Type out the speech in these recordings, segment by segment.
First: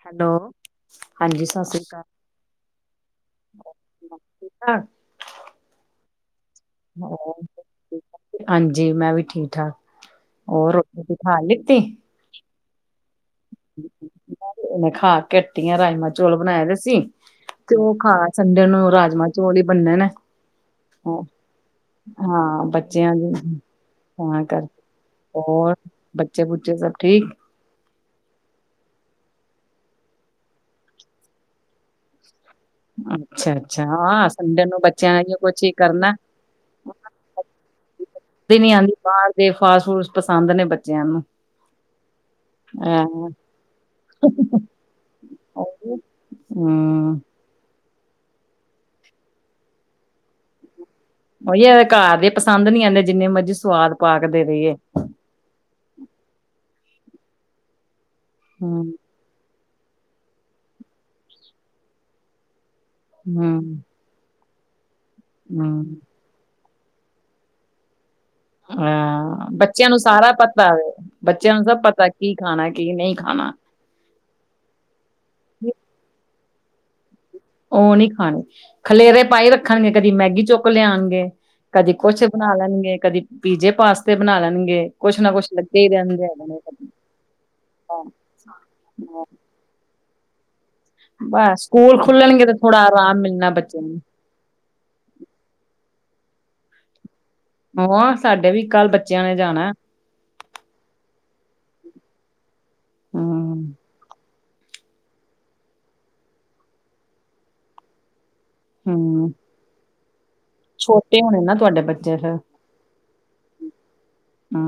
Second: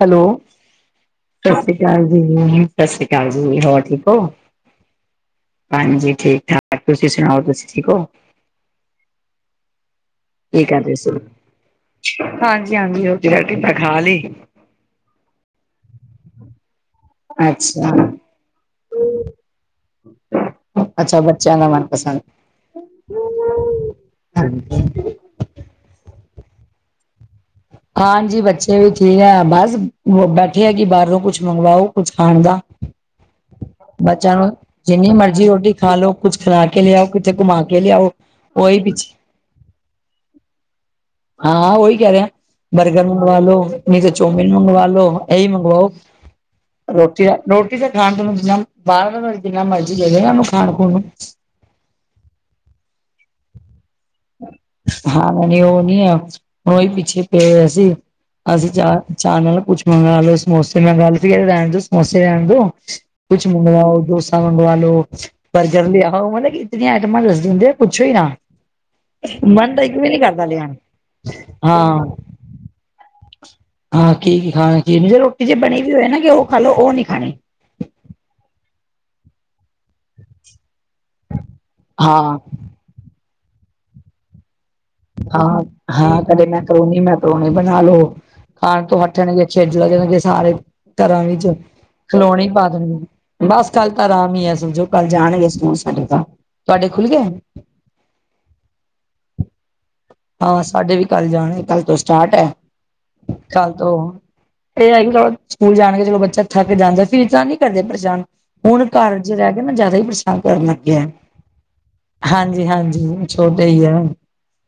Hello. ਹਾਂਜੀ ਸਤਿ ਸਸ ਸੀ ਸ੍ਰੀ ਅਕਾਲ ਕਾਲ ਜੀ, ਸਤਿ ਸ੍ਰੀ ਅਕਾਲ ਜੀ, ਹੋਰ ਠੀਕ ਹੋ? ਹਾਂਜੀ ਠੀਕ ਠਾਕ, ਤੁਸੀਂ ਸੁਣਾਓ, ਤੁਸੀਂ ਠੀਕ ਓ? ਹਾਂਜੀ ਮੈਂ ਵੀ ਠੀਕ-ਠਾਕ। ਕੀ ਕਰਦੇ ਸੀ ਹੁਣ? ਹਾਂਜੀ ਹਾਂਜੀ ਰੋਟੀ-ਰਾਟੀ ਤਾ ਖਾ ਲਈ। ਹੁਣੇ ਖਾ ਕੇ ਹਟੀ ਆ, ਰਾਜਮਾਂਹ, ਚੋਲ ਬਣਾਏ ਦੇ ਸੀ। ਤੇ ਅੱਛਾ ਉਹ ਖਾ, ਸੰਡੇ ਨੂੰ ਰਾਜਮਾਂ-ਚੋਲ ਹੀ ਬੰਨਣੇ ਨੇ। ਅੱਛਾ ਬੱਚਿਆਂ ਦਾ ਮਨਪਸੰਦ ਹਾਂ ਬੱਚਿਆਂ ਦੇ ਤਾਂ ਕਰਕੇ। ਹੋਰ, ਬੱਚੇ ਬੁੱਚੇ ਸਭ ਠੀਕ? ਹਾਂਜੀ ਬੱਚੇ ਵੀ ਠੀਕ ਆ ਬਸ ਬੈਠੇ ਆ ਕਿ ਬਾਹਰੋਂ ਕੁਛ ਮੰਗਵਾਓ, ਕੁਛ ਖਾਣ ਦਾ। ਅੱਛਾ ਅੱਛਾ [inaudible] ਹਾਂ ਬੱਚਿਆਂ ਨੂੰ ਸੰਡੇ ਬੱਚਿਆਂ ਜਿੰਨੀ ਨੇ ਇਹੀਓ ਮਰਜ਼ੀ ਕੁਛ ਹੀ ਰੋਟੀ ਖਾ ਕਰਨਾ ਲਓ ਕੁਛ ਖਿਲਾ ਕੇ ਲਿਆਓ, ਕਿਤੇ ਘੁਮਾ ਕੇ ਲਿਆਓ। ਕਿਤੇ ਨੀ ਉਹੀ ਆਂਦੀ, ਪਿੱਛੇ ਬਾਰ ਦੇ ਫਾਸਟ ਫੂਡ ਪਸੰਦ ਨੇ ਬੱਚਿਆਂ ਨੂੰ। ਹਾਂ ਉਹੀ ਕੈਅ ਰਹੇ ਆ। ਬਰਗਰ ਮੰਗਵਾ ਲੋ, ਨਹੀਂ ਤੇ ਚੋਮਿਨ ਮੰਗਵਾ ਲੋ, ਇਹੀ ਮੰਗਵਾਓ, ਹਮ ਰੋਟੀ ਰੋਟੀ ਤੇ ਖਾਣ ਤੋਂ, ਬਾਹਰ ਦਾ ਜਿੰਨਾ ਭਾਵੇਂ ਮਰਜ਼ੀ ਦੇਦੇ ਨਾ ਨੂੰ ਇਹਨੂੰ ਖਾਣ ਖੂਣ ਨੂੰ। ਉਹੀ ਐ ਘਰ ਦੇ ਪਸੰਦ ਨੀ ਆਂਦੇ ਜਿੰਨੇ ਮਰਜੀ ਸਵਾਦ ਪਾ ਕੇ ਦੇ ਦੇਈਏ। ਹਾਂ ਨਹੀਂ ਉ ਨੀ ਆ, ਉਹੀ ਪਿੱਛੇ ਪਏ ਹੋਏ ਸੀ, ਅਸੀਂ ਚਾ ਹੂੰ ਚਾਹ ਨਾਲ ਕੁਛ ਮੰਗਾ ਲੋ, ਸਮੋਸੇ ਮੰਗਾ ਲੋ, [inaudible] ਰਹਿਣ ਦੋ ਸਮੋਸੇ ਰੈਨ ਦੋ। ਕੁਛ ਹੂੰ ਮੰਗਵਾਓ, ਡੋਸਾ ਮੰਗਵਾ ਲੋ, ਬਰਗਰ ਹੂੰ ਲਿਆਓ, ਹਨਾ ਕਿ ਕਿਹੜੀਆਂ ਆਈਟਮਾਂ ਦੱਸ ਦਿੰਦੇ ਆ ਪੁੱਛੋ ਹੀ ਨਾ। ਹਾਂ, ਮਨ ਤਾਂ ਬੱਚਿਆਂ ਇੱਕ ਨੂੰ ਵੀ ਨੀ ਸਾਰਾ ਕਰਦਾ ਪਤਾ ਲਿਆਣ ਵੇ, ਬੱਚਿਆਂ ਨੂੰ ਸਭ ਹਾਂ ਪਤਾ ਕੀ ਖਾਣਾ ਕੀ ਨਹੀਂ ਖਾਣਾ। ਹਾਂ ਕੀ ਕੀ ਖਾਣਾ ਕਿ ਨਹੀ ਰੋਟੀ ਜੇ ਬਣੀ ਵੀ ਹੋਏ ਨਾ ਕਿ ਉਹ ਖਾ ਲਓ ਉਹ ਨੀ ਖਾਣੀ। ਉਹ ਨਹੀ ਖਾਣੀ, ਖਲੇਰੇ ਪਾਾਈ ਰੱਖਣਗੇ ਕਦੀ ਮੈਗੀ ਚੁੱਕ ਲਿਆਉਣਗੇ। ਕਦੀ ਕੁਛ ਹਾਂ ਬਣਾ ਲੈਣਗੇ, ਕਦੀ ਪੀਜੇ, ਪਾਸਤੇ ਬਣਾ ਲੈਣਗੇ। ਕੁਛ ਨਾ ਕੁਛ ਹਾਂ ਲੱਗੇ ਹੀ ਹਾਂ ਰਹਿੰਦੇ ਕਦੇ ਹੈਗੇ ਨੇ। ਮੈਕਰੋਨੀ ਮੈਕਰੋਨੀ ਬਣਾ ਲਓ, ਖਾਣ ਤੋਂ ਹਟਣਗੇ ਖੇਡਣ ਲੱਗਣਗੇ ਸਾਰੇ ਘਰਾਂ ਵਿੱਚ ਬਸ ਸਕੂਲ ਖੁੱਲਣਗੇ ਖਿਲੋਣੀ ਤੇ ਪਾ ਥੋੜਾ ਆਰਾਮ ਦੇਣਗੇ ਮਿਲਣਾ ਬਸ ਬੱਚੇ ਗੱਲ ਨੂੰ। ਤਾਂ ਈ ਐ ਕੱਲ ਜਾਣਗੇ ਸਕੂਲ ਸਾਡੇ ਤਾਂ, ਤੁਹਾਡੇ ਖੁੱਲ੍ਹ ਗਏ। ਸਾਡੇ ਵੀ ਕੱਲ ਬੱਚਿਆਂ ਨੇ ਜਾਣਾ। ਹਾਂ ਸਾਡੇ ਵੀ ਕੱਲ ਜਾਣੇ ਕੱਲ ਤੋਂ ਸਟਾਰਟ ਐ, ਹੂੰ ਕੱਲ ਤੋਂ ਇਹ ਹੈ ਕਿ ਚਲੋ ਸਕੂਲ ਜਾਣਗੇ ਚਲੋ ਬੱਚਾ ਥੱਕ ਜਾਂਦਾ ਫਿਰ ਤਾਂ ਨਹੀ ਕਰਦੇ ਪਰੇਸ਼ਾਨ, ਹੁਣ ਹੂੰ ਘਰ'ਚ ਰਹਿ ਕੇ ਹੁਣ ਨਾ ਜ਼ਿਆਦਾ ਹੀ ਪਰੇਸ਼ਾਨ ਕਰਨ ਲੱਗ ਗਿਆ, ਛੋਟੇ ਹੋਣੇ ਨਾ ਤੁਹਾਡੇ ਬੱਚੇ ਫਿਰ ਹਾਂਜੀ ਹਾਂਜੀ ਛੋਟੇ ਹੀ ਆ। ਊ।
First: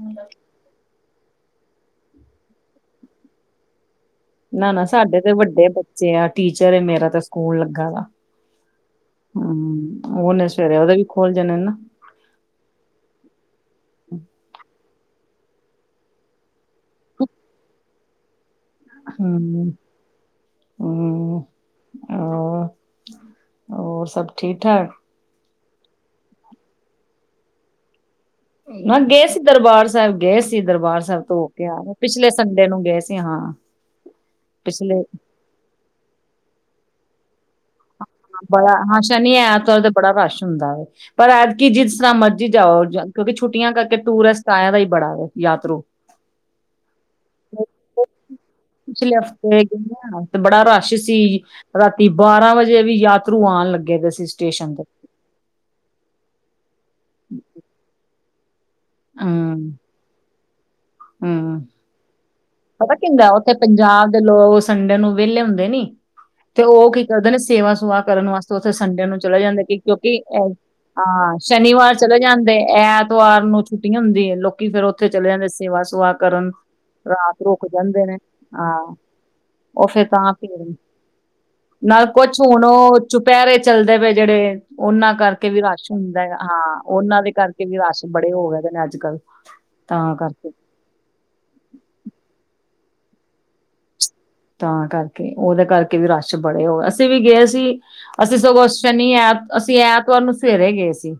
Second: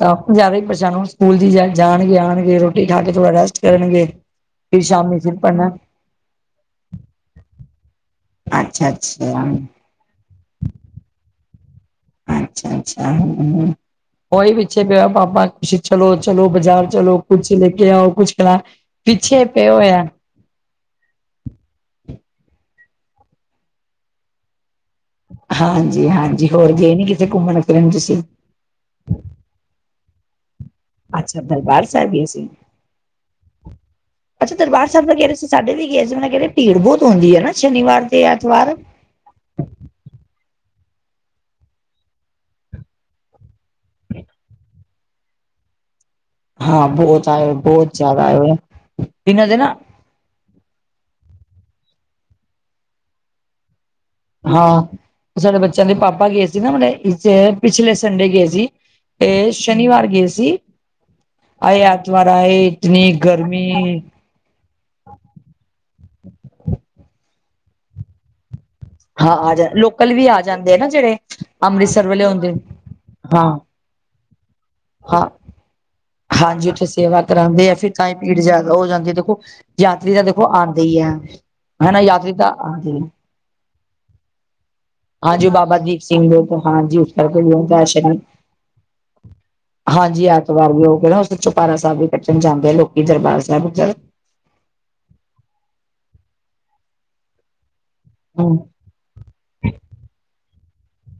ਤਾਂ ਆਪ ਜ਼ਿਆਦਾ ਹੀ ਪਰੇਸ਼ਾਨ ਹੁਣ ਸਕੂਲ ਦੀ ਜਾ ਜਾਣਗੇ, ਆਉਣਗੇ ਰੋਟੀ ਖਾ ਕੇ ਥੋੜ੍ਹਾ ਰੈਸਟ ਕਰਨਗੇ। ਨਾ ਫਿਰ ਨਾ ਸ਼ਾਮੀ ਸਾਡੇ ਤੇ ਫਿਰ ਵੱਡੇ ਪੜ੍ਹਨਾ ਬੱਚੇ ਆ ਟੀਚਰ ਮੇਰਾ ਤਾਂ ਸਕੂਲ ਲੱਗਾ ਦਾ। ਅੱਛਾ ਅੱਛਾ। ਸਕੂਲ ਨੇ ਸਵੇਰੇ ਓਦੇ ਵੀ ਖੋਲ ਜਾਣੇ ਨਾ। ਅੱਛਾ-ਅੱਛਾ, ਹੂੰ। ਓਈ ਪਿੱਛੇ ਪਿਆ ਪਾਪਾ ਤੁਸੀ ਚਲੋ-ਚਲੋ ਬਾਜ਼ਾਰ ਚਲੋ ਕੁਛ ਲੇ ਕੇ ਆਓ, ਕੁਛ ਖਲਾ ਹਾਂਜੀ। ਹੂੰ-ਹੂੰ, ਹੋਰ ਸਭ ਠੀਕ-ਠਾਕ? ਹਾਂਜੀ-ਹਾਂਜੀ, ਹੋਰ ਗਏ ਨੀ ਕਿਤੇੇ ਘੁੰਮਣ ਫਿਰਨ ਤੁਸੀਂ? ਨਾ ਗਏ ਸੀ ਦਰਬਾਰ ਸੈਬ ਗਏ ਸੀ ਗਏ ਸੀ ਦਰਬਾਰ ਸੈਬ ਤੋਂ ਅੱਛਾ ਹੋ ਕੇ ਆ ਦਰਬਾਰ ਗਏ, ਸਾਹਿਬ ਪਿਛਲੇ ਸੀ ਸੰਡੇ ਨੂੰ ਗਏ ਸੀ ਹਾਂ, ਅੱਛਾ ਦਰਬਾਰ ਪਿਛਲੇ ਸਾਹਿਬ ਦਾ ਕਹਿ ਰਹੇ ਸੀ ਸਾਡੇ ਵੀ ਗਏ ਸੀ, ਓ ਮੈਂ ਕੈ ਰੀ ਭੀੜ ਬੋਤ ਹੁੰਦੀ ਏ ਨਾ ਸ਼ਨੀਵਾਰ ਤੇ ਬੜਾ ਐਤਵਾਰ। ਹਾਂ ਸ਼ਨੀ, ਐਤਵਾਰ ਤੇ ਬੜਾ ਰਸ਼ ਹੁੰਦਾ ਵੇ ਪਰ ਐਤਕੀ ਜਿਸ ਤਰ੍ਹਾਂ ਮਰਜ਼ੀ ਜਾਓ ਕਿਉਂਕਿ ਛੁੱਟੀਆਂ ਕਰਕੇ ਟੂਰਿਸਟ ਆਇਆ ਦਾ ਈ ਬੜਾ ਵੇ ਯਾਤਰੂ। ਹਾਂ ਬਹੁਤ ਆਏ ਹੋਏ, ਬਹੁਤ ਜਾਦਾ ਆਏ ਹੋਏ ਆ। ਪਿਛਲੇ ਇਨਾਂ ਦੇ ਹਫ਼ਤੇ ਨਾ ਗਏ ਆ ਤੇ ਬੜਾ ਰਸ਼ ਸੀ, ਰਾਤੀ ਬਾਰਾਂ ਵਜੇ ਵੀ ਯਾਤਰੂ ਆਨ ਲੱਗੇ ਦੇ ਸੀ ਸਟੇਸ਼ਨ ਹਾਂ, ਤੇ ਓ ਸਾਡੇ ਬੱਚਿਆਂ ਦੇ ਪਾਪਾ ਗਏ ਸੀ ਨਾ ਹੁਣੇ ਇਸ ਪਿਛਲੇ ਸੰਡੇ ਗਏ ਸੀ ਏ ਹੂੰ ਸ਼ਨੀਵਾਰ ਗਏ ਸੀ ਹੂੰ ਆਏ ਐਤਵਾਰ ਆਏ ਇਤਨੀ ਗਰਮੀ। ਤੇ ਲੋਗ ਸੰਡੇ ਨੂੰ ਵੇਲੇ ਹੁੰਦੇ ਨੀ ਤੇ ਓ ਕੀ ਕਰਦੇ ਨੇ ਸੇਵਾ- ਸੂਵਾ ਕਰਨ ਵਾਸ ਤੇ ਉੱਥੇ ਸੰਡੇ ਨੂੰ ਹਾਂ ਚਲੇ ਆ ਜਾਂਦੇ ਜਾ ਕਿ ਲੋਕਲ ਕਿਉਂਕਿ ਵੀ ਆ ਅ ਜਾਂਦੇ ਆ ਨਾ ਜਿਹੜੇ ਐ ਸ਼ਨੀਵਾਰ ਅੰਮ੍ਰਿਤਸਰ ਚਲੇ ਵਾਲੇ ਹੁੰਦੇ ਜਾਂਦੇ ਐਤਵਾਰ ਹਾਂ ਨੂੰ ਛੁੱਟੀ ਹੁੰਦੀ ਏ ਲੋਕੀਂ ਫਿਰ ਉੱਥੇ ਹਾਂ ਚਲੇ ਜਾਂਦੇ ਸੇਵਾ ਸੁਵਾ ਕਰਨ ਹਾਂਜੀ, ਉੱਥੇ ਸੇਵਾ ਰਾਤ ਰੁਕ ਕਰਾਂਦੇ ਆ ਫਿਰ ਜਾਂਦੇ ਤਾਂ ਈ ਨੇ ਭੀੜ ਜਾਦਾ ਹਾਂ ਹੋ ਜਾਂਦੀ ਏ ਦੇਖੋ ਉਹ ਫੇਰ ਯਾਤਰੀ ਤਾਂ ਦੇ ਓ ਭੀੜ ਆਂਦੀ ਆ। ਨਾਲ ਕੁਛ ਹੁਣ ਓ ਚੁਪੈਰੇ ਚੱਲਦੇ ਪਏ ਜੇੜੇ ਓਨਾਂ ਕਰਕੇ ਹਾਂਜੀ ਵੀ ਬਾਬਾ ਰਸ਼ ਹੁੰ ਦੀਪ ਸਿੰਘ ਦੈ, ਦੇ ਤੋਂ ਹਾਂ ਹਾਂਜੀ ਉਸ ਓਨਾਂ ਦੇ ਕਰਕੇ ਵੀ ਹੁੰਦਾ ਰਸ਼ ਸ਼ਨੀ ਬੜੇ ਹੋ ਰਏ ਦੇ ਨੇ ਅੱਜ ਕੱਲ। ਤਾਂ ਹਾਂਜੀ ਕਰਕੇ ਐਤਵਾਰ ਵੀ ਓ ਕੇੜਾ ਓਦਰ ਚੋਪੈਰਾ ਸੈਬ ਵੀ ਕੱਟਣ ਜਾਂਦੇ ਆ ਲੋਕੀ ਦਰਬਾਰ ਸੈਬ ਓਦਰ ਤਾਂ ਕਰਕੇ ਓਦੇ ਕਰਕੇ ਵੀ ਰਸ਼ ਬੜੇ ਹੋ, ਅਸੀਂ ਵੀ ਗਏ ਸੀ ਅਸੀਂ ਹਮ ਸਗੋਂ ਸ਼ਨੀ, ਐਤ ਅਸੀਂ ਐਂਤਵਾਰ ਨੂੰ ਸਵੇਰੇ ਗੇ ਸੀ।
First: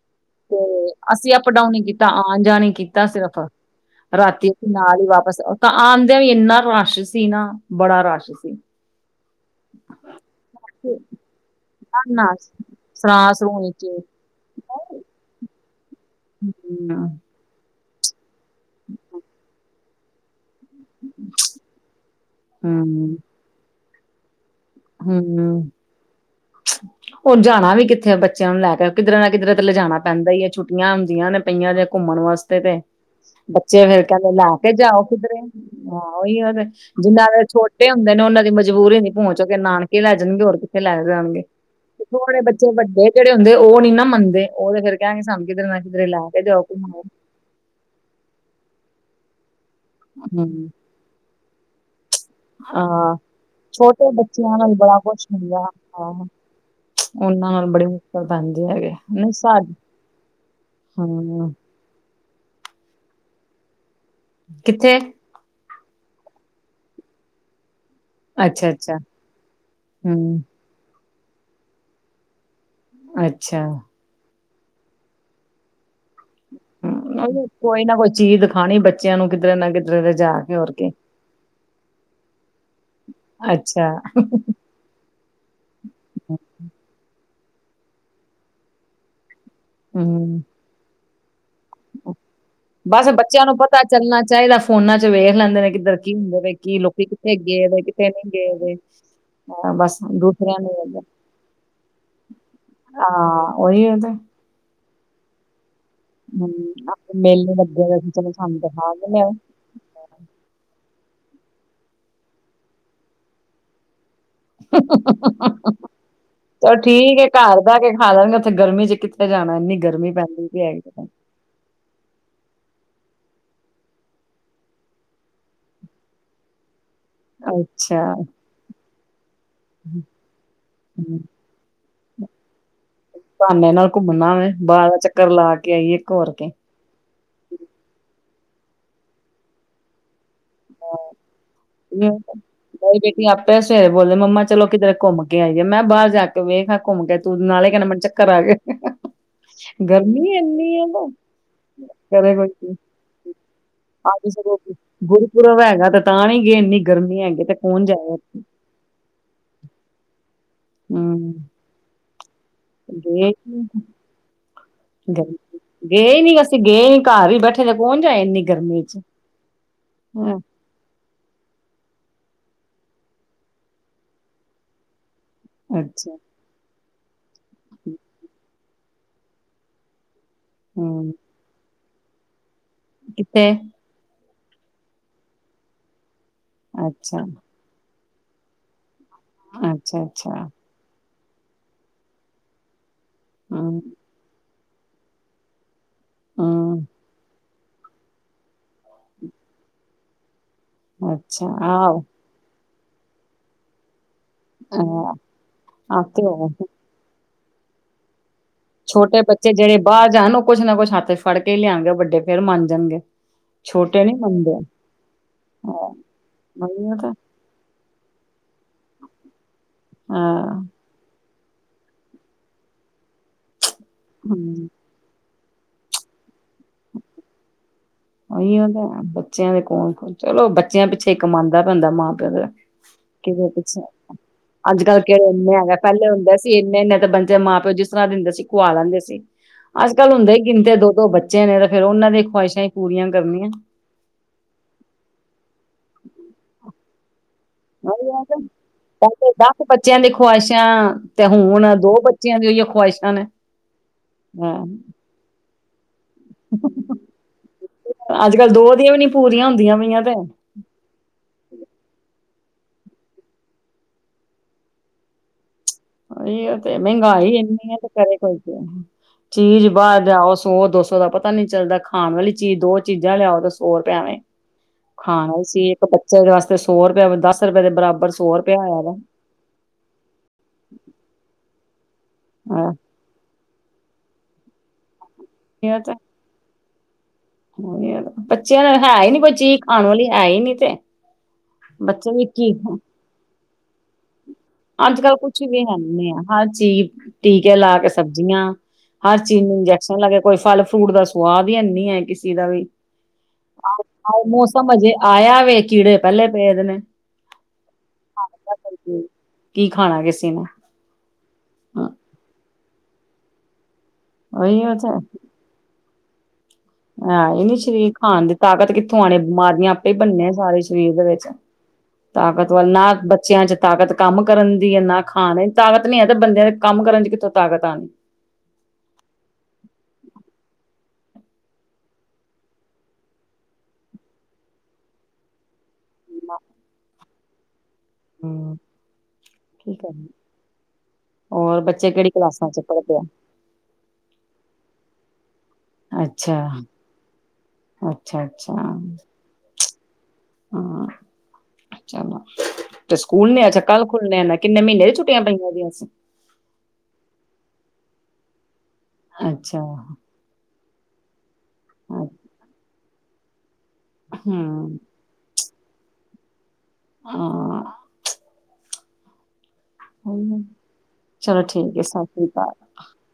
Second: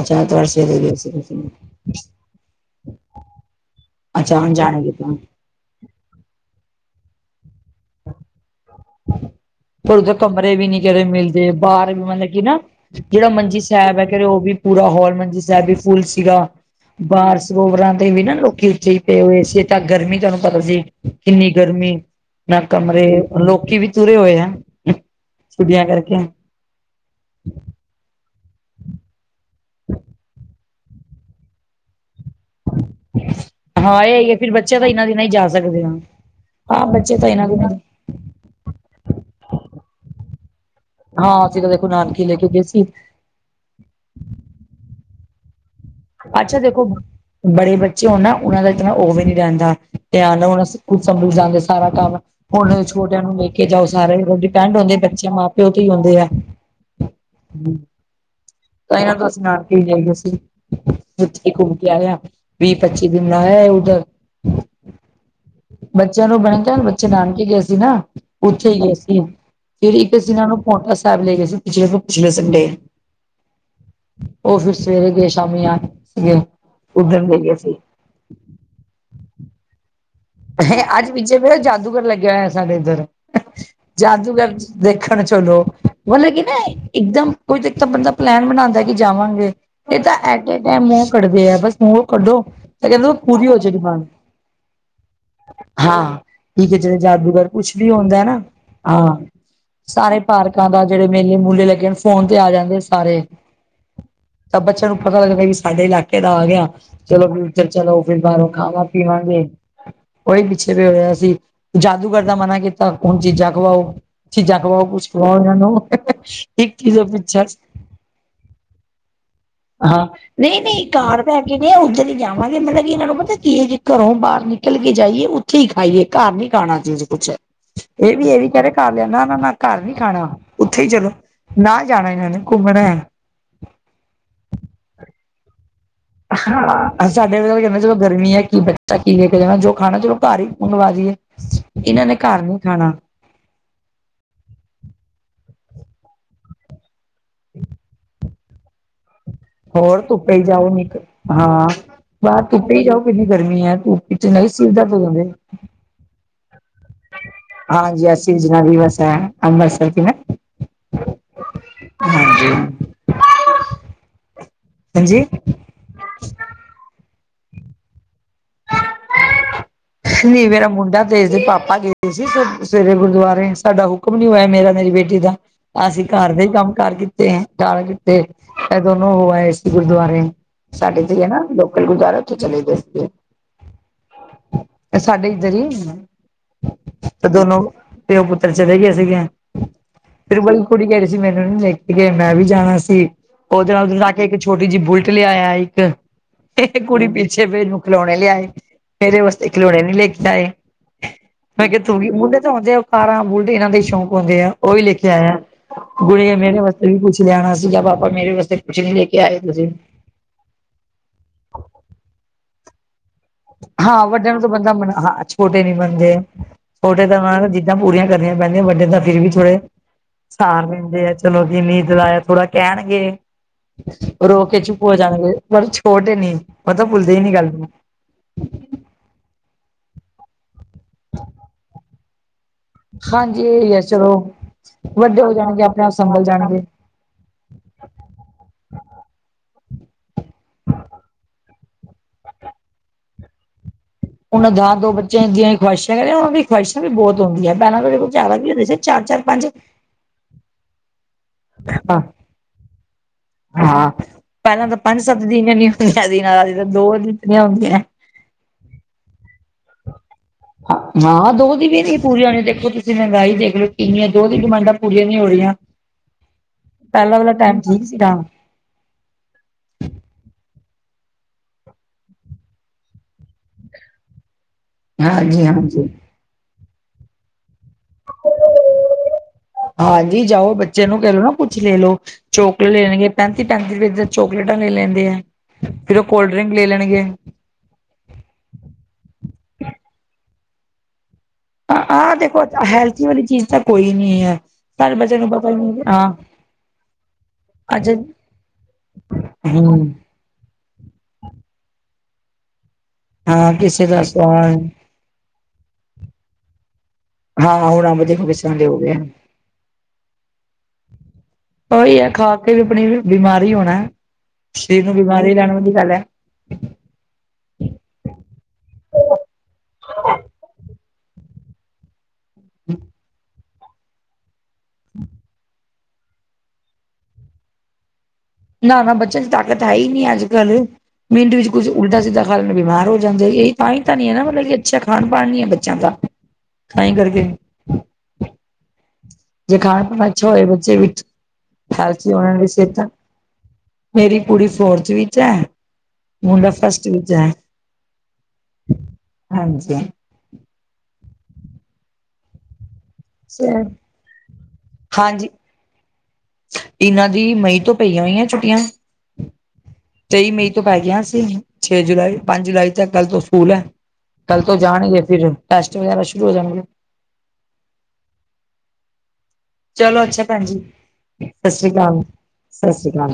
ਅੱਛਾ ਐਤਵਾਰ ਸਵੇਰੇ ਹੂੰ, ਗਏ ਸੀ ਅਸੀਂ ਤੁਸੀਂ ਅਪ ਡਾਊਨ ਈ ਕੀਤਾ ਆਣ-ਜਾਣ ਈ ਕੀਤਾ ਸਿਰਫ, ਅੱਛਾ ਰਾਤੀ ਅਸੀਂ ਅਣਜਾਣੇ ਨਾਲ ਈ ਕੀਤਾ ਵਾਪਸ ਤਾਂ ਆਂਦਿਆਂ ਵੀ ਇੰਨਾ ਰਸ਼ ਸੀ ਨਾ, ਬੜਾ ਰਸ਼ ਸੀ। ਫਿਰ ਉੱਧਰ ਕਮਰੇ ਵੀ ਨੀ ਜੇੜੇ ਮਿਲਦੇ ਬਾਅਰ ਵੀ ਮਲਬ ਕਿ ਨਾ ਜੇੜਾ ਸਰਾਂ ਮੰਜੀ ਸਰੂੰ ਚ ਸੈਬ ਐ ਫੇਰ ਓ ਵੀ ਪੂਰਾ ਹੋਲ ਮੰਜੀ ਸੈਬ ਵੀ ਫੁਲ ਸੀਗਾ, ਹਮ ਬਾਅਰ ਸਰੋਵਰਾਂ ਤੇ ਵੀ ਨਾ ਲੋ ਲੋਕੀ ਨੀਚੇ ਈ ਪਏ ਹੋਏ ਸੀ ਤਾਂ ਗਰਮੀ ਤੁਆਨੂੰ ਪਤਾ ਸੀ, ਕਿੰਨੀ ਗਰਮੀ, ਨਾ ਕਮਰੇ ਹਮ ਔਰ ਲੋਕੀ ਵੀ ਤੁਰੇ ਹੋਏ ਐ। ਹੂੰ। ਹ ਹੁਣ ਜਾਣਾ ਵੀ ਕਿੱਥੇ ਬੱਚਿਆਂ ਨੂੰ ਲੈ ਕੇ, ਕਿੱਧਰੇ ਨਾ ਕਿੱਧਰੇ ਤੇ ਲਿਜਾਣਾ ਪੈਂਦਾ ਈ ਐ ਛੁੱਟੀਆਂ ਹੁੰਦੀਆਂ ਨੇ ਪਈਆਂ ਨੇ ਘੁੰਮਣ ਵਾਸ ਵਾਸਤੇ ਤੇ, ਬੱਚੇ ਹਾਂ ਫੇਰ ਇਹ ਕਹਿੰਦੇ ਹੈ ਲੈ ਫਿਰ ਕੇ ਬੱਚੇ ਤਾਂ ਜਾਓ ਇਹਨਾਂ ਦੀ ਨਹੀਂ ਕਿਧਰੇ, ਜਾ ਸਕਦੇ ਆ ਹਾਂ ਓਈਓ ਤੇ ਹਾਂ ਬੱਚੇ ਜਿੰਨਾ ਤਾਂ ਦੇ ਇਹਨਾਂ ਛੋਟੇ ਹੁੰਦੇ ਨੇ ਓਨਾਂ ਦੀ ਮਜਬੂਰੀ ਨੀ ਹੋ ਚ ਕੇ ਨਾਨਕੇ ਲੈ ਜਾਣਗੇ ਹੋਰ ਕਿ ਲੈ ਜਾਣਗੇੋ ਹਾਂ ਅਸੀਂ ਤਾਂ ਦੇਖੋ ਤੇ ਨਾਨਕੇ ਲੈ ਥੋੜੇ ਕੇ ਗਏ ਬੱਚੇ ਸੀ ਵੱਡੇ ਜੇੜੇ ਹੁੰਦੇ ਓ ਨੀ ਨਾ ਮੰਨਦੇ ਓ ਤੇ ਫਿਰ ਕੈਂਣਗੇ ਸਾਨੂੰ ਕਿਤੇ ਨਾ ਕਿਧਰੇ ਲੈ ਕੇ ਅੱਛਾ ਜਾਓ ਦੇਖੋ ਘੁਮਾਓ ਬੜੇ ਬੱਚੇ ਹੋਨ ਨਾ ਓਨਾਂ ਦਾ ਇਤਨਾ ਓ ਵੀ ਨੀ ਰੈਂਦਾ ਧਿਆਨ ਓ ਨਾ ਹਮ, ਸ ਖੁੱਦ ਸਮਝ ਜਾਂਦੇ ਸਾਰਾ ਕੰਮ। ਹੁਣ ਹਾਂ ਛੋਟਿਆਂ ਨੂੰ ਵੇਖ ਕੇ ਜਾਓ ਛੋਟੇ ਸਾਰੇ ਬੱਚਿਆਂ ਨਾਲ ਡਿਪੈਂਡ ਹੁੰਦੇ ਬੜਾ ਕੁਛ ਬੱਚੇ ਮਾਂ- ਹੁੰਦਾ ਪਿਓ ਤੋਂ ਈ ਹੁੰਦੇ ਆ। ਹਾਂ, ਉਹਨਾਂ ਨਾਲ ਹੂੰ, ਬੜੀ ਮੁਸ਼ਕਲ ਪੈਂਦੀ ਹੈਗੇ ਪੈਲਾਂ ਤਾਂ ਨਹੀਂ ਅਸੀਂ ਸਾਡ ਨਾਨਕੇ ਹੀ ਜਾਈ ਦਾ ਸੀ ਹਾਂ ਬੱਚੇ ਘੁੰਮ ਕੇ ਆਇਆ ਵੀਅ, ਪੱਚੀ ਦਿਨ ਲਾ ਆਏ ਉਧਰ। ਕਿੱਥੇ ਬੱਚੇਆਂ ਨੂੰ ਬਣੇ ਕ ਬੱਚੇ ਨਾਨਕੇ ਗਏ ਸੀ ਨਾ। ਅੱਛਾ ਉੱਥੇ ਗਏ ਅੱਛਾ ਸੀ ਫਿਰ ਇੱਕ ਅਸੀਂ ਹਮ ਇਨਾਂ ਨੂੰ ਪੋਂਟਾ ਸਾਹਿਬ ਲੇ ਗਏ ਸੀ ਪਿਛਲੇ ਤੋਂ ਪਿਛਲੇ ਸੰਡੇ। ਅੱਛਾ। ਉਹ ਫੇਰ ਸਵੇਰੇ ਗਏ ਸ਼ਾਮੀ ਆ ਗਏ। ਉੱਧਰ ਲੈ ਹੁ ਸੀ ਕੋਈ ਨਾ ਕੋਈ ਚੀਜ਼ ਦਖਾਣੀ ਬੱਚੇਆਂ ਨੂੰ ਕਿਧਰੇ ਨਾ ਕਿਧਰੇ ਰਜਾ ਅੱਜ ਪਿਛੇ ਪੈੳ ਜਾਦੂਗਰ ਲੱਗਿਆ ਹੋਇਆ ਸਾਡੇ ਇੱਧਰ ਅੱਛਾ। ਜਾਦੂਗਰ ਵੇਖਣ ਚਲੋ ਮਲਬ ਕਿ ਨਾ ਇੱਕਦਮ ਕੋਈ ਇੱਕ ਤਾਂ ਬੰਦਾ ਪਲੈਨ ਬਣਾਦਾ ਕਿ ਜਾਵਾਂਗੇ ਇਹ ਤਾਂ ਹੂੰ, ਐਟ ਏ ਟਾਇਮ ਮੂੰਹ ਕੱਢਦੇ ਏ ਬਸ ਮੂੰਹ ਕੱਢੋ ਤੇ ਬਸ ਕਹਿੰਦੇ ਬੱਚਿਆਂ ਪੂਰੀ ਹੋ ਨੂੰ ਜੇਗੀ ਪਤਾ ਬਸ ਚੱਲਣਾ ਚਾਹੀਦਾ ਫੋਨਾਂ ਚ ਵੇਖ ਲੈਂਦੇ ਨੇ ਕਿੱਧਰ ਕੀ ਹੁੰਦੇ ਪਏ ਠੀਕ ਹੈ ਕੀ ਜਿਹੜੇ ਲੋਕੀ ਕਿੱਥੇ ਜਾਦੂਗਰ ਗਏ ਕੁਛ ਦੇ ਵੀ ਕਿੱਥੇ ਹੁੰਦਾ ਨਹੀਂ ਨਾ ਗਏ ਦੇ। ਹਾਂ ਹਾਂ ਬਸ ਸਾਰੇ ਦੂਸਰਿਆਂ ਪਾਰਕਾਂ ਨੂੰ ਦਾ ਲੱਗਦਾ। ਜੇਹੜੇ ਮੇਲੇ ਮੂਲੇ ਲੱਗੇ ਨੇ ਫੋਨ ਤੇ ਆ ਜਾਂਦੇ ਸਾਰੇ। ਹਾਂ ਉਹੀ ਹੈ ਤੇ ਤਾਂ ਬੱਚੇਆਂ ਨੂੰ ਪਤਾ ਲਗਦਾ ਵੀ ਸਾਡੇ ਲਾਕੇ ਇਹ ਤਾਂ ਆ ਹੂੰ ਗਿਆ ਆਪਣੇ ਚਲੋ ਮੇਲੇ ਫਿਊਚਰ ਲੱਗੇ ਦੇ ਚਲੋ ਸੀ ਫੇਰ ਬਾਹਰੋਂ ਸਾਨੂੰ ਖਾਵਾਂ ਦਿਖਾ ਕੇ ਲਿਆਓ। ਪੀਵਾਂਗੇ। ਉਹੀ ਪਿੱਛੇ ਪਿਆ ਹੋਇਆ ਸੀ ਜਾਦੂਗਰ ਦਾ ਮਨਾ ਕੀਤਾ ਹੁਣ ਚੀਜ਼ਾਂ ਖਵਾਓ। ਚੀਜਾ ਖਵਾਓ ਕੁਛ ਖਵਾਉ ਇਨ੍ਹਾਂ ਨੂੰ ਚਲੋ ਇਕ ਚੀਜ਼ ਦਾ ਠੀਕ ਏ ਪਿਛਾ ਘਰ ਬਹਿ ਕੇ ਖਾ ਲੈਣਗੇ ਉੱਥੇ ਗਰਮੀ ਚ ਕਿੱਥੇ ਜਾਣਾ ਇੰਨੀ ਹਾਂ ਗਰਮੀ ਪੈਂਦੀ ਨਹੀਂ ਪਈ ਨਹੀਂ ਹੈਗੀ। ਘਾਰ ਪੈ ਕੇ ਨੇ ਉੱਧਰ ਹੀ ਜਾਵਾਂਗੇ ਮਲਬ ਕਿ ਇਹਨਾਂ ਨੂੰ ਪਤਾ ਕੀ ਏ ਜੇ ਘਰੋ ਬਾਹਰ ਨਿਕ ਨਿਕਲ ਕੇ ਜਾਈਏ ਉੱਥੇ ਹੀ ਖਾਈਏ ਘਰ ਨੀ ਖਾਣਾ ਚੀਜ਼ ਕੁੱਛ ਅੱਛਾ। ਇਹ ਵੀ ਇਹ ਵੀ ਕਹਿ ਰਹੇ ਘਰ ਲਿਆ ਨਾ ਨਾ ਨਾ ਘਰ ਨੀ ਹੂੰ। ਖਾਣਾ ਉੱਥੇ ਹੀ ਚਲੋ ਨਾ ਜਾਣਾ ਇਹਨਾਂ ਨੇ ਘੁੰਮਣਾ ਬਹਾਨੇ ਨਾਲ ਘੁੰਮਣਾ ਵੇ ਬਾਹਰ ਦਾ ਚੱਕਰ ਲਾ ਕੇ ਆਈਏ। ਹੋਰ ਕੇ ਹਾਂ ਸਾਡੇ ਵਰਗੇ ਕਹਿੰਦੇ ਚਲੋ ਗਰਮੀ ਏ ਕੀ ਬੱਚਾ ਕੀ ਲੇ ਕੇ ਜਾਣਾ ਜੋ ਖਾਣਾ ਚਲੋ ਘਰ ਹੀ ਮੰਗਵਾ ਦੀ ਏ ਇਹਨਾਂ ਨੇ ਮੇਰੀ ਘਰ ਨੀ ਖਾਣਾ ਬੇਟੀ ਆਪੇ ਸਵੇਰੇ ਬੋਲਦੇ ਮੰਮਾ ਚਲੋ ਕਿਧਰੇ ਘੁੰਮ ਕੇ ਆਈਏ ਮੈਂ ਬਾਹਰ ਜਾ ਕੇ ਵੇਖ ਘੁੰਮ ਕੇ ਤੂੰ ਨਾਲੇ ਕਹਿਨਾ ਮੇਨ ਚੱਕ ਕਰ ਆਗੇ ਹੋਰ ਗਰਮੀ ਧੁੱਪੇ ਹੀ ਜਾਓ ਏਨੀ ਏ ਨਿਕ ਤੇ ਹਾਂ ਕਰੇ ਬਾਹਰ ਕੋਈ ਕੀ ਧੁੱਪੇ ਹੀ ਜਾਓ ਕਿੰਨੀ ਗਰਮੀ ਹੈ ਧੁੱਪ ਵਿੱਚ ਅੱਜ ਨਹੀਂ ਸਗੋਂ ਸਿਰ ਦਰਦ ਹੋ ਜਾਂਦੇ ਗੁਰਪੁਰਬ ਹੈਗਾ ਤੇ ਤਾਂ ਨਹੀਂ ਗਏ ਇੰਨੀ ਗਰਮੀ ਹੈਗੀ ਤੇ ਕੌਨ ਹਾਂਜੀ ਜਾਏ। ਅਸੀਂ ਦੀ ਵਸਾ ਅੰਬਰਸਰ ਕਿ ਨਾ [unintelligible] ਹੁ ਹਾਂਜੀ। [unintelligible] [unintelligible] [inaudible] ਹਾਂਜੀ ਗਰਮੀ ਗੇ ਨੀ ਅਸੀਂ ਗੇ ਨੀ ਘਰ ਈ ਬੈਠੇ ਰੇ ਕੌਨ ਜਾਏ ਇੰਨੀ ਗਰਮੀ ਚ ਕੁਛ ਹਮ ਨਹੀਂ ਮੇਰਾ ਮੁੰਡਾ ਤੇ ਇਸ ਦੇ ਪਾਪਾ ਗਏ ਸੀ ਸ ਸਵੇਰੇ ਗੁਰਦੁਆਰੇ ਸਾਡਾ ਹੁਕਮ ਨੀ ਹੋਇਆ ਮੇਰਾ ਮੇਰੀ ਬੇਟੀ ਦਾ ਅਸੀਂ ਅੱਛਾ ਘਰ ਦੇ ਹੀ ਕੰਮ ਕਾਰ ਕੀਤੇ ਏ ਜਾਣਾ ਕਿਥੇ ਇਹ ਦੋਨੋ ਹੋ ਆਏ ਸੀ ਗੁਰਦੁਆਰੇ। ਸਾਡੇ ਹਮ ਤੇ ਹੈ ਨਾ ਲੋਕਲ ਗੁਰਦੁਆਰਾ ਉੱਥੇ ਚਲੇ ਗਏ ਸੀਗੇ। ਕਿੱਥੇ ਤੇ ਸਾਡੇ ਇੱਧਰ ਹੀ ਅੱਛਾ ਤੇ ਦੋਨੋ ਪਿਓ ਪੁੱਤਰ ਚਲੇ ਗਏ ਸੀਗੇ ਅੱਛਾ-ਅੱਛਾ ਫਿਰ ਵਾਲੀ ਕੁੜੀ ਕਹਿ ਰਹੀ ਸੀ ਮੈਨੂੰ ਨੀ ਲੈਕੇ ਗੇ ਮੈਂ ਵੀ ਜਾਣਾ ਸੀ ਉਹਦੇ ਹਮ ਨਾਲ ਇੱਕ ਛੋਟੀ ਜਿ ਬੁਲਟ ਲਿਆਇਆ ਇੱਕ ਹਮ ਤੇ ਕੁੜੀ ਪਿੱਛੇ। ਤੇ ਫੇਰ ਏਨੂ ਖਿਲੌਣੇ ਲਿਆਏ ਮੇਰੇ ਵਾਸਤੇ ਖਿਲੌਣੇ ਨੀ ਲੇ ਕੇ ਆਏ। ਅੱਛਾ ਮੈਂ ਕਿਆ ਤੂੰ ਆਹੋ ਵੀ ਮੁੰਡੇ ਤੋਂ ੳਂਂਦੇ ਅੋ। ਕਾਰਾਂ, ਬੁਲਡ ਏਨਾਂ ਦੇ ਸ਼ੌਂਕ ਹੁੰਦੇ ਆ। ਉ ਵੀ ਲੇਕੇ ਅ ਆਇਆ [unintelligible] ਆ ਗੁੜ ਤੇ ਹੋ ਮੇਰੇ ਵਾਸ। ਤੂੰ ਵੀ ਕੁਛ ਲਿਆਣਾ ਸੀਗਾ ਪਾਪਾ ਮੇਰੇ ਵਾਸਤੇ। ਕੁਛ ਨੀ ਲੈ ਕੇ ਛੋਟੇ ਆਏ ਬੱਚੇ ਤੁਸੀਂ। ਜਿਹੜੇ ਬਾਰ ਜਾਣ ਨਾ ਉ ਕੁਛ ਨਾ ਕੁੱਛ ਹੱਥ ਚ ਫੜ ਕੇ ਲਿਆਣ ਗੇ। ਵੱਡੇ ਫੇਰ ਮੰਨ ਜਾਣਗੇ। ਛੋਟੇ ਹਾਂ, ਨੀ ਵੱਡਿਆਂ ਨੂੰ ਤਾਂ ਮੰਨਦੇ ਬੰਦਾ ਮਨਾ ਹਾਂ। ਛੋਟੇ ਨੀ ਮੰਨਦੇ ਛੋਟੇ ਤਾਂ ਮਾਣੋ ਜੀਦ ਜੀਦਾ ਪੂਰੀਆਂ ਕਰਨੀਆਂ ਪੈਂਦੀਆਂ, ਵੱਡੇ ਤਾਂ ਫੇਰ ਵੀ ਥੋੜ੍ਹੇ ਹਾਂ ਸਾਰ ਲੈਂਦੇ ਐ। ਤੇ ਲੋਬੀ ਨੀ ਕਰਾਇਆ ਥੋੜਾ ਕਹਿਣ ਗੇ। ਰੋ ਕੇ ਚੁੱ ਹਮ ਚੁੱਪ ਹੋ ਜਾਣ ਗੇ, ਪਰ ਛੋਟੇ ਨੀ ਓਤੇ ਭੁੱਲਦੇ ਨੀ ਗੱਲ ਨੂੰ। ਉਹੀ ਓਤਾ ਬੱਚਿਆਂ ਦੇ ਕੋਣ, ਚਲੋ ਬੱਚਿਆਂ ਪਿੱਛੇ ਈ ਕਮਾਨ ਦਾ ਪੈਂਦਾ ਮਾਂ-ਪਿਓ ਦਾ ਹਾਂਜੀ, ਓਹੀ ਐ ਚਲੋ। ਅੱਜ-ਕੱਲ੍ਹ ਵੱਡੇ ਕਿਹੜੇ ਹੋ ਏਨੇ ਜਾਣਗੇ ਹੈਗੇ ਐ, ਆਪਣੇ ਆਪ ਪੈਲੇ ਸੰਭਲ ਹੁੰਦੇ ਸੀ ਜਾਣਗੇ ਏਨੇ-ਏਨੇ ਤਾਂ ਬੰਜੇ ਮਾਂ-ਪਿਓ ਜਿਸ ਤਰਾ ਦਿੰਦੇ ਸੀ ਖੋਆ ਲੈਂਦੇ ਸੀ। ਅੱਜ-ਕੱਲ ਹੁੰਦੇ ਈ ਗਿਣਦੇ ਦੋ-ਦੋ ਬੱਚੇ ਨੇ ਤੇ ਫੇਰ ਉਹਨਾਂ ਦੀ ਖਵਾਇਸ਼ਾਂ ਈ ਪੂਰੀਆਂ ਕਰਨੀਆਂ। ਉਣਾ ਦਾਤ ਦੋ ਬੱਚਿਆਂ ਦੀਆਂ ਖੁਵਾਸ਼ਾ ਵੀ ਉਹਨਾਂ ਦੀ ਖਵਾਹਿਸ਼ਾਂ ਵੀ ਬੋਤ ਹੁੰਦੀਆ ਹਨ। ਪਹਿਲਾ ਤੇ ਸਗੋਂ ਉਹੀ ਜਿਆਦਾ ਆ ਵੀ ਹੋਣ ਦੇ ਸੀ ਚਾਰ-ਚਾਰ ਪਹਿਲੇ ਪੰਜ ਦਸ ਬੱਚਿਆਂ ਦੀ ਖ਼ਵਾਇਸ਼ਾਂ ਤੇ ਹੁਣ ਉਨਾ ਦੋ ਹਾਂ ਬੱਚਿਆਂ ਦੀ ੳਈ ਉ ਖ਼ਵਾਇਸ਼ਾਂ ਨੇ। ਹਾਂ ਪਹਿਲਾ ਤਾਂ ਪੰਜ-ਸੱਤ ਦੀਆ ਇੰਨੀਆ ਨੀ ਤਿਆਰੀਆਂ ਨਾ, ਜਿਨਾਂ ਦੋ ਦੀਆ ਹੁੰਦੀਆਂ ਐ। ਅੱਜ-ਕੱਲ੍ਹ ਦੋ ਦੀਆਂ ਵੀ ਨੀ ਪੂਰੀਆਂ ਹੁੰਦੀਆਂ ਪਈਆਂ ਤੇ। ਹਾਂ, ਦੋ ਦੀ ਵੀ ਨੀ ਪੂਰੀਆ ਹੋਣੀਆ। ਦੇਖਿੳ ਤੁਸੀਂ ਮਹੰਗਾਈ ਦੇਖ ਲਓ, ਕਿੰਨੀਆਂ ਦੋਹ ਦੀ ਡਿਮਾਂਡਾਂ। ਪੂਰੀਆਂ ਨੀ ਹੋ ਰੀਆਂ, ਉਹੀਓ ਤੇ ਪੈਲਾਂ ਵਾਲਾ ਮਹਿੰਗਾਈ ਟਾਈਮ ਇੰਨੀ ਹੈ ਠੀਕ ਤੇ ਸੀ ਗਾਂ। ਕਰੇ ਕੋਈ ਕੀ ਚੀਜ਼ ਬਾਰ ਜਾਓ, ਸੌ-ਦੋ ਸੋ ਦਾ ਪਤਾ ਨੀ ਚੱਲਦਾ। ਖਾਣ ਵਾਲੀ ਚੀਜ਼ ਦੋ ਚੀਜ਼ਾਂ ਲਿਆਓ ਤਾਂ ਸੌ ਰੁਪਿਆ ਐਵੇ। [inaudible] ਖਾਣਾ ਵਾਲੀ ਸੀ ਇੱਕ ਹਾਂਜੀ ਬੱਚੇ ਦੇ ਵਾਸਤੇ ਸੌ ਰੁਪਿਆ, ਦਸ ਰੁਪ ਦੇ ਬਰਾਬਰ ਸੌ ਰੁਪਿਆ ਹੋਇਆ ਵਾ। ਹਾਂਜੀ, ਜਾਓ ਬੱਚੇ ਨੂੰ ਕੈ ਲਓ ਨਾ, ਕੁੱਛ ਲੇ ਲੋ ਹਾਂ ਚੋਕਲੇਟ ਲੇਣਗੇ ਪੈਂਤੀ-ਪੈਂਤੀ ਰੁਪਏ ਦੀ ਚੋਕਲੇਟਾਂ ਲੇ ਲੈਂਦੇ ਐ। ਯਾ ਤੇ ਕੋਲਡ ਡਿ੍ੰਗ ਲੇ ਲਣਗੇ। ਹੂੰ ਏ ਤਾ, ਬੱਚਿਆਂ ਦਾ ਹੈ ਈ ਨੀ ਕੋਈ ਚੀਜ਼ ਖਾਣ ਵਾਲੀ ਹੈ ਈ ਨੀ ਤੇ। ਹਾਂ ਬੱਚੇ ਆਹ ਵੀ ਦੇਖੋ ਕੀ ਖਾਣ, ਹੈਲਥੀ ਵਾਲੀ ਚੀਜ਼ ਤਾਂ ਕੋਈ ਨੀ ਹੈ। ਸਾਰੇ ਅੱਜ-ਕੱਲ ਬੱਚਿਆਂ ਨੂੰ ਕੁਛ ਪਤਾ ਹੀ ਵੀ ਹੈ ਨਹੀਂ ਨੀ ਹਾਂ ਐ। ਹਰ ਚੀਜ਼ ਟੀਕੇ ਲਾ ਕੇ ਅੱਛਾ ਸਬਜ਼ੀਆਂ, ਹਰ ਚੀਜ਼ ਨੂੰ ਹੂੰ ਇੰਜੈਕਸ਼ਨ ਲੱਗੇ। ਕੋਈ ਫਲ-ਫਰੂਟ ਦਾ ਸਵਾਦ ਵੀ ਐਨੀ ਹੈ ਕਿਸੇ ਦਾ ਵੀ, ਹਾਂ ਕਿਸੇ ਦਾ ਸਵਾਦ ਮੌਸਮ ਹਜੇ ਆਇਆ ਵੇ ਕੀੜੇ ਪੈਲੇ ਪਏ ਹੁੰਦੇ ਨੇ। ਹਾਂ, ਹੋਰ ਅੰਬ ਦੇ ਵੇਸਣ ਦੇ ਹੋ ਗਏ। ਕੀ ਖਾਣਾ ਏ ਸੀ ਨੂੰ। ਉਈ ਐ, ਖਾ ਕੇ ਵੀ ਆਪਣੀ ਬਿਮਾਰ ਈ ਹੋਣਾ, ਉਹੀ ਉਹ ਸਰੀਰ ਤੇ ਨੂੰ ਬਿਮਾਰੀ ਲੈਣ ਵਾਲੀ ਗੱਲ ਐ। ਹੈ ਈ ਨੀ ਸਰੀਰ ਖਾਣ ਦੀ ਤਾਕਤ ਕਿੱਥੋਂ ਆਣੀ? ਬਿਮਾਰੀਆਂ ਆਪੇ ਹੀ ਬਣਨੀਆ ਸਾਰੇ ਸਰੀਰ ਦੇ ਵਿੱਚ। [inaudible] ਤਾਕਤ ਵਲ ਨਾ, ਬੱਚਿਆਂ' ਚ ਤਾਕਤ ਕੰਮ ਕਰਨ ਦੀ ਏ, ਨਾ ਖਾਣ ਤਾਕਤ ਨੀ ਹੈ। ਤੇ ਬੰਦੇਆਂ ਦੇ ਕੰਮ ਕਰਨ ਚ ਕਿੱਥੋਂ ਤਾਕਤ ਆਣੀ। ਨਾ-ਨਾ, ਬੱਚਿਆਂ ਚ ਤਾਕਤ ਹੈ ਈ ਨੀ ਅੱਜ-ਕੱਲ੍ਹ ਮਿੰਟ ਵਿੱਚ ਕੁਝ ਉਲਟਾ-ਸਿੱਧਾ ਖਾ ਲੈਣ, ਬਿਮਾਰ ਹੋ ਜਾਂਦੇ। ਏਈ ਤਾਈ ਤਾਂ ਨੀ ੲੈ ਨਾ, ਮਤਲਬ ਕਿ ਅੱਛਾ ਖਾਣ ਪਾਣ ਨਈ ਐ ਬੱਚਿਆਂ ਦਾ। [inaudible] ਨਈ ਕਰਕੇ। ਹਮ ਜੇ ਖਾਣਾ-ਪੀਣਾ ਅੱਛਾ ਹੋਏ ਬੱਚੇ ਵਿੱਚ, ਹੋਰ ਬੱਚੇ ਕਿਹੜੀ ਅੱਛੀ ਹੋਣ ਕਲਾਸਾਂ ਚ ਸੇਤਾ। ਪੜ੍ਹਦੇ ਆ ਮੇਰੀ ਕੁੜੀ ਫੋਰਥ ਵਿੱਚ ਐ। ਅੱਛਾ, ਅੱਛਾ-ਅੱਛਾ। ਹਾਂਜੀ ਹਾਂ ਚਲੋ। ਤੇ ਸਕੂਲ ਨੇ ਅੱਛਾ ਕੱਲ ਖੁੱਲਣਣੇ ਕਿੰਨੇ ਮੀਂਨੇਂ ਦੀ ਛੁੱਟੀਆਂ ਪਈਆਂ ਦੀਆਂ ਸੀ। ਈਨਾਂ ਦੀ ਮਈ ਤੋ ਪਈਆਂ ਹੋਈਆਂ ਛੁੱਟੀਆਂ। ਅੱਛਾ। ਤੇਈ ਮਈ ਤੋ ਪੈ ਗਿਆ ਸੀ, ਛੇ ਜੁਲਾਈ ਪੰਜ ਜੁਲਾਈ ਤੱਕ ਕੱਲ ਤੋ ਸਕੂਲ ਐ। ਕੱਲ ਤੋ ਹੂੰ ਜਾਣਗੇ ਫਿਰ ਟੈਸਟ ਵਗੈਰਾ ਸ਼ੁਰੂ ਹੋ ਜਾਣਗੇ। ਹਾਂ। ਚਲੋ ਅੱਛਾ ਭੈਣ ਜੀ, ਚਲੋ ਸਤਿ ਸ੍ਰੀ ਠੀਕ ਹੈ ਅਕਾਲ। ਸਤਿ ਸ੍ਰੀ ਅਕਾਲ ਸਤਿ ਸ੍ਰੀ ਅਕਾਲ।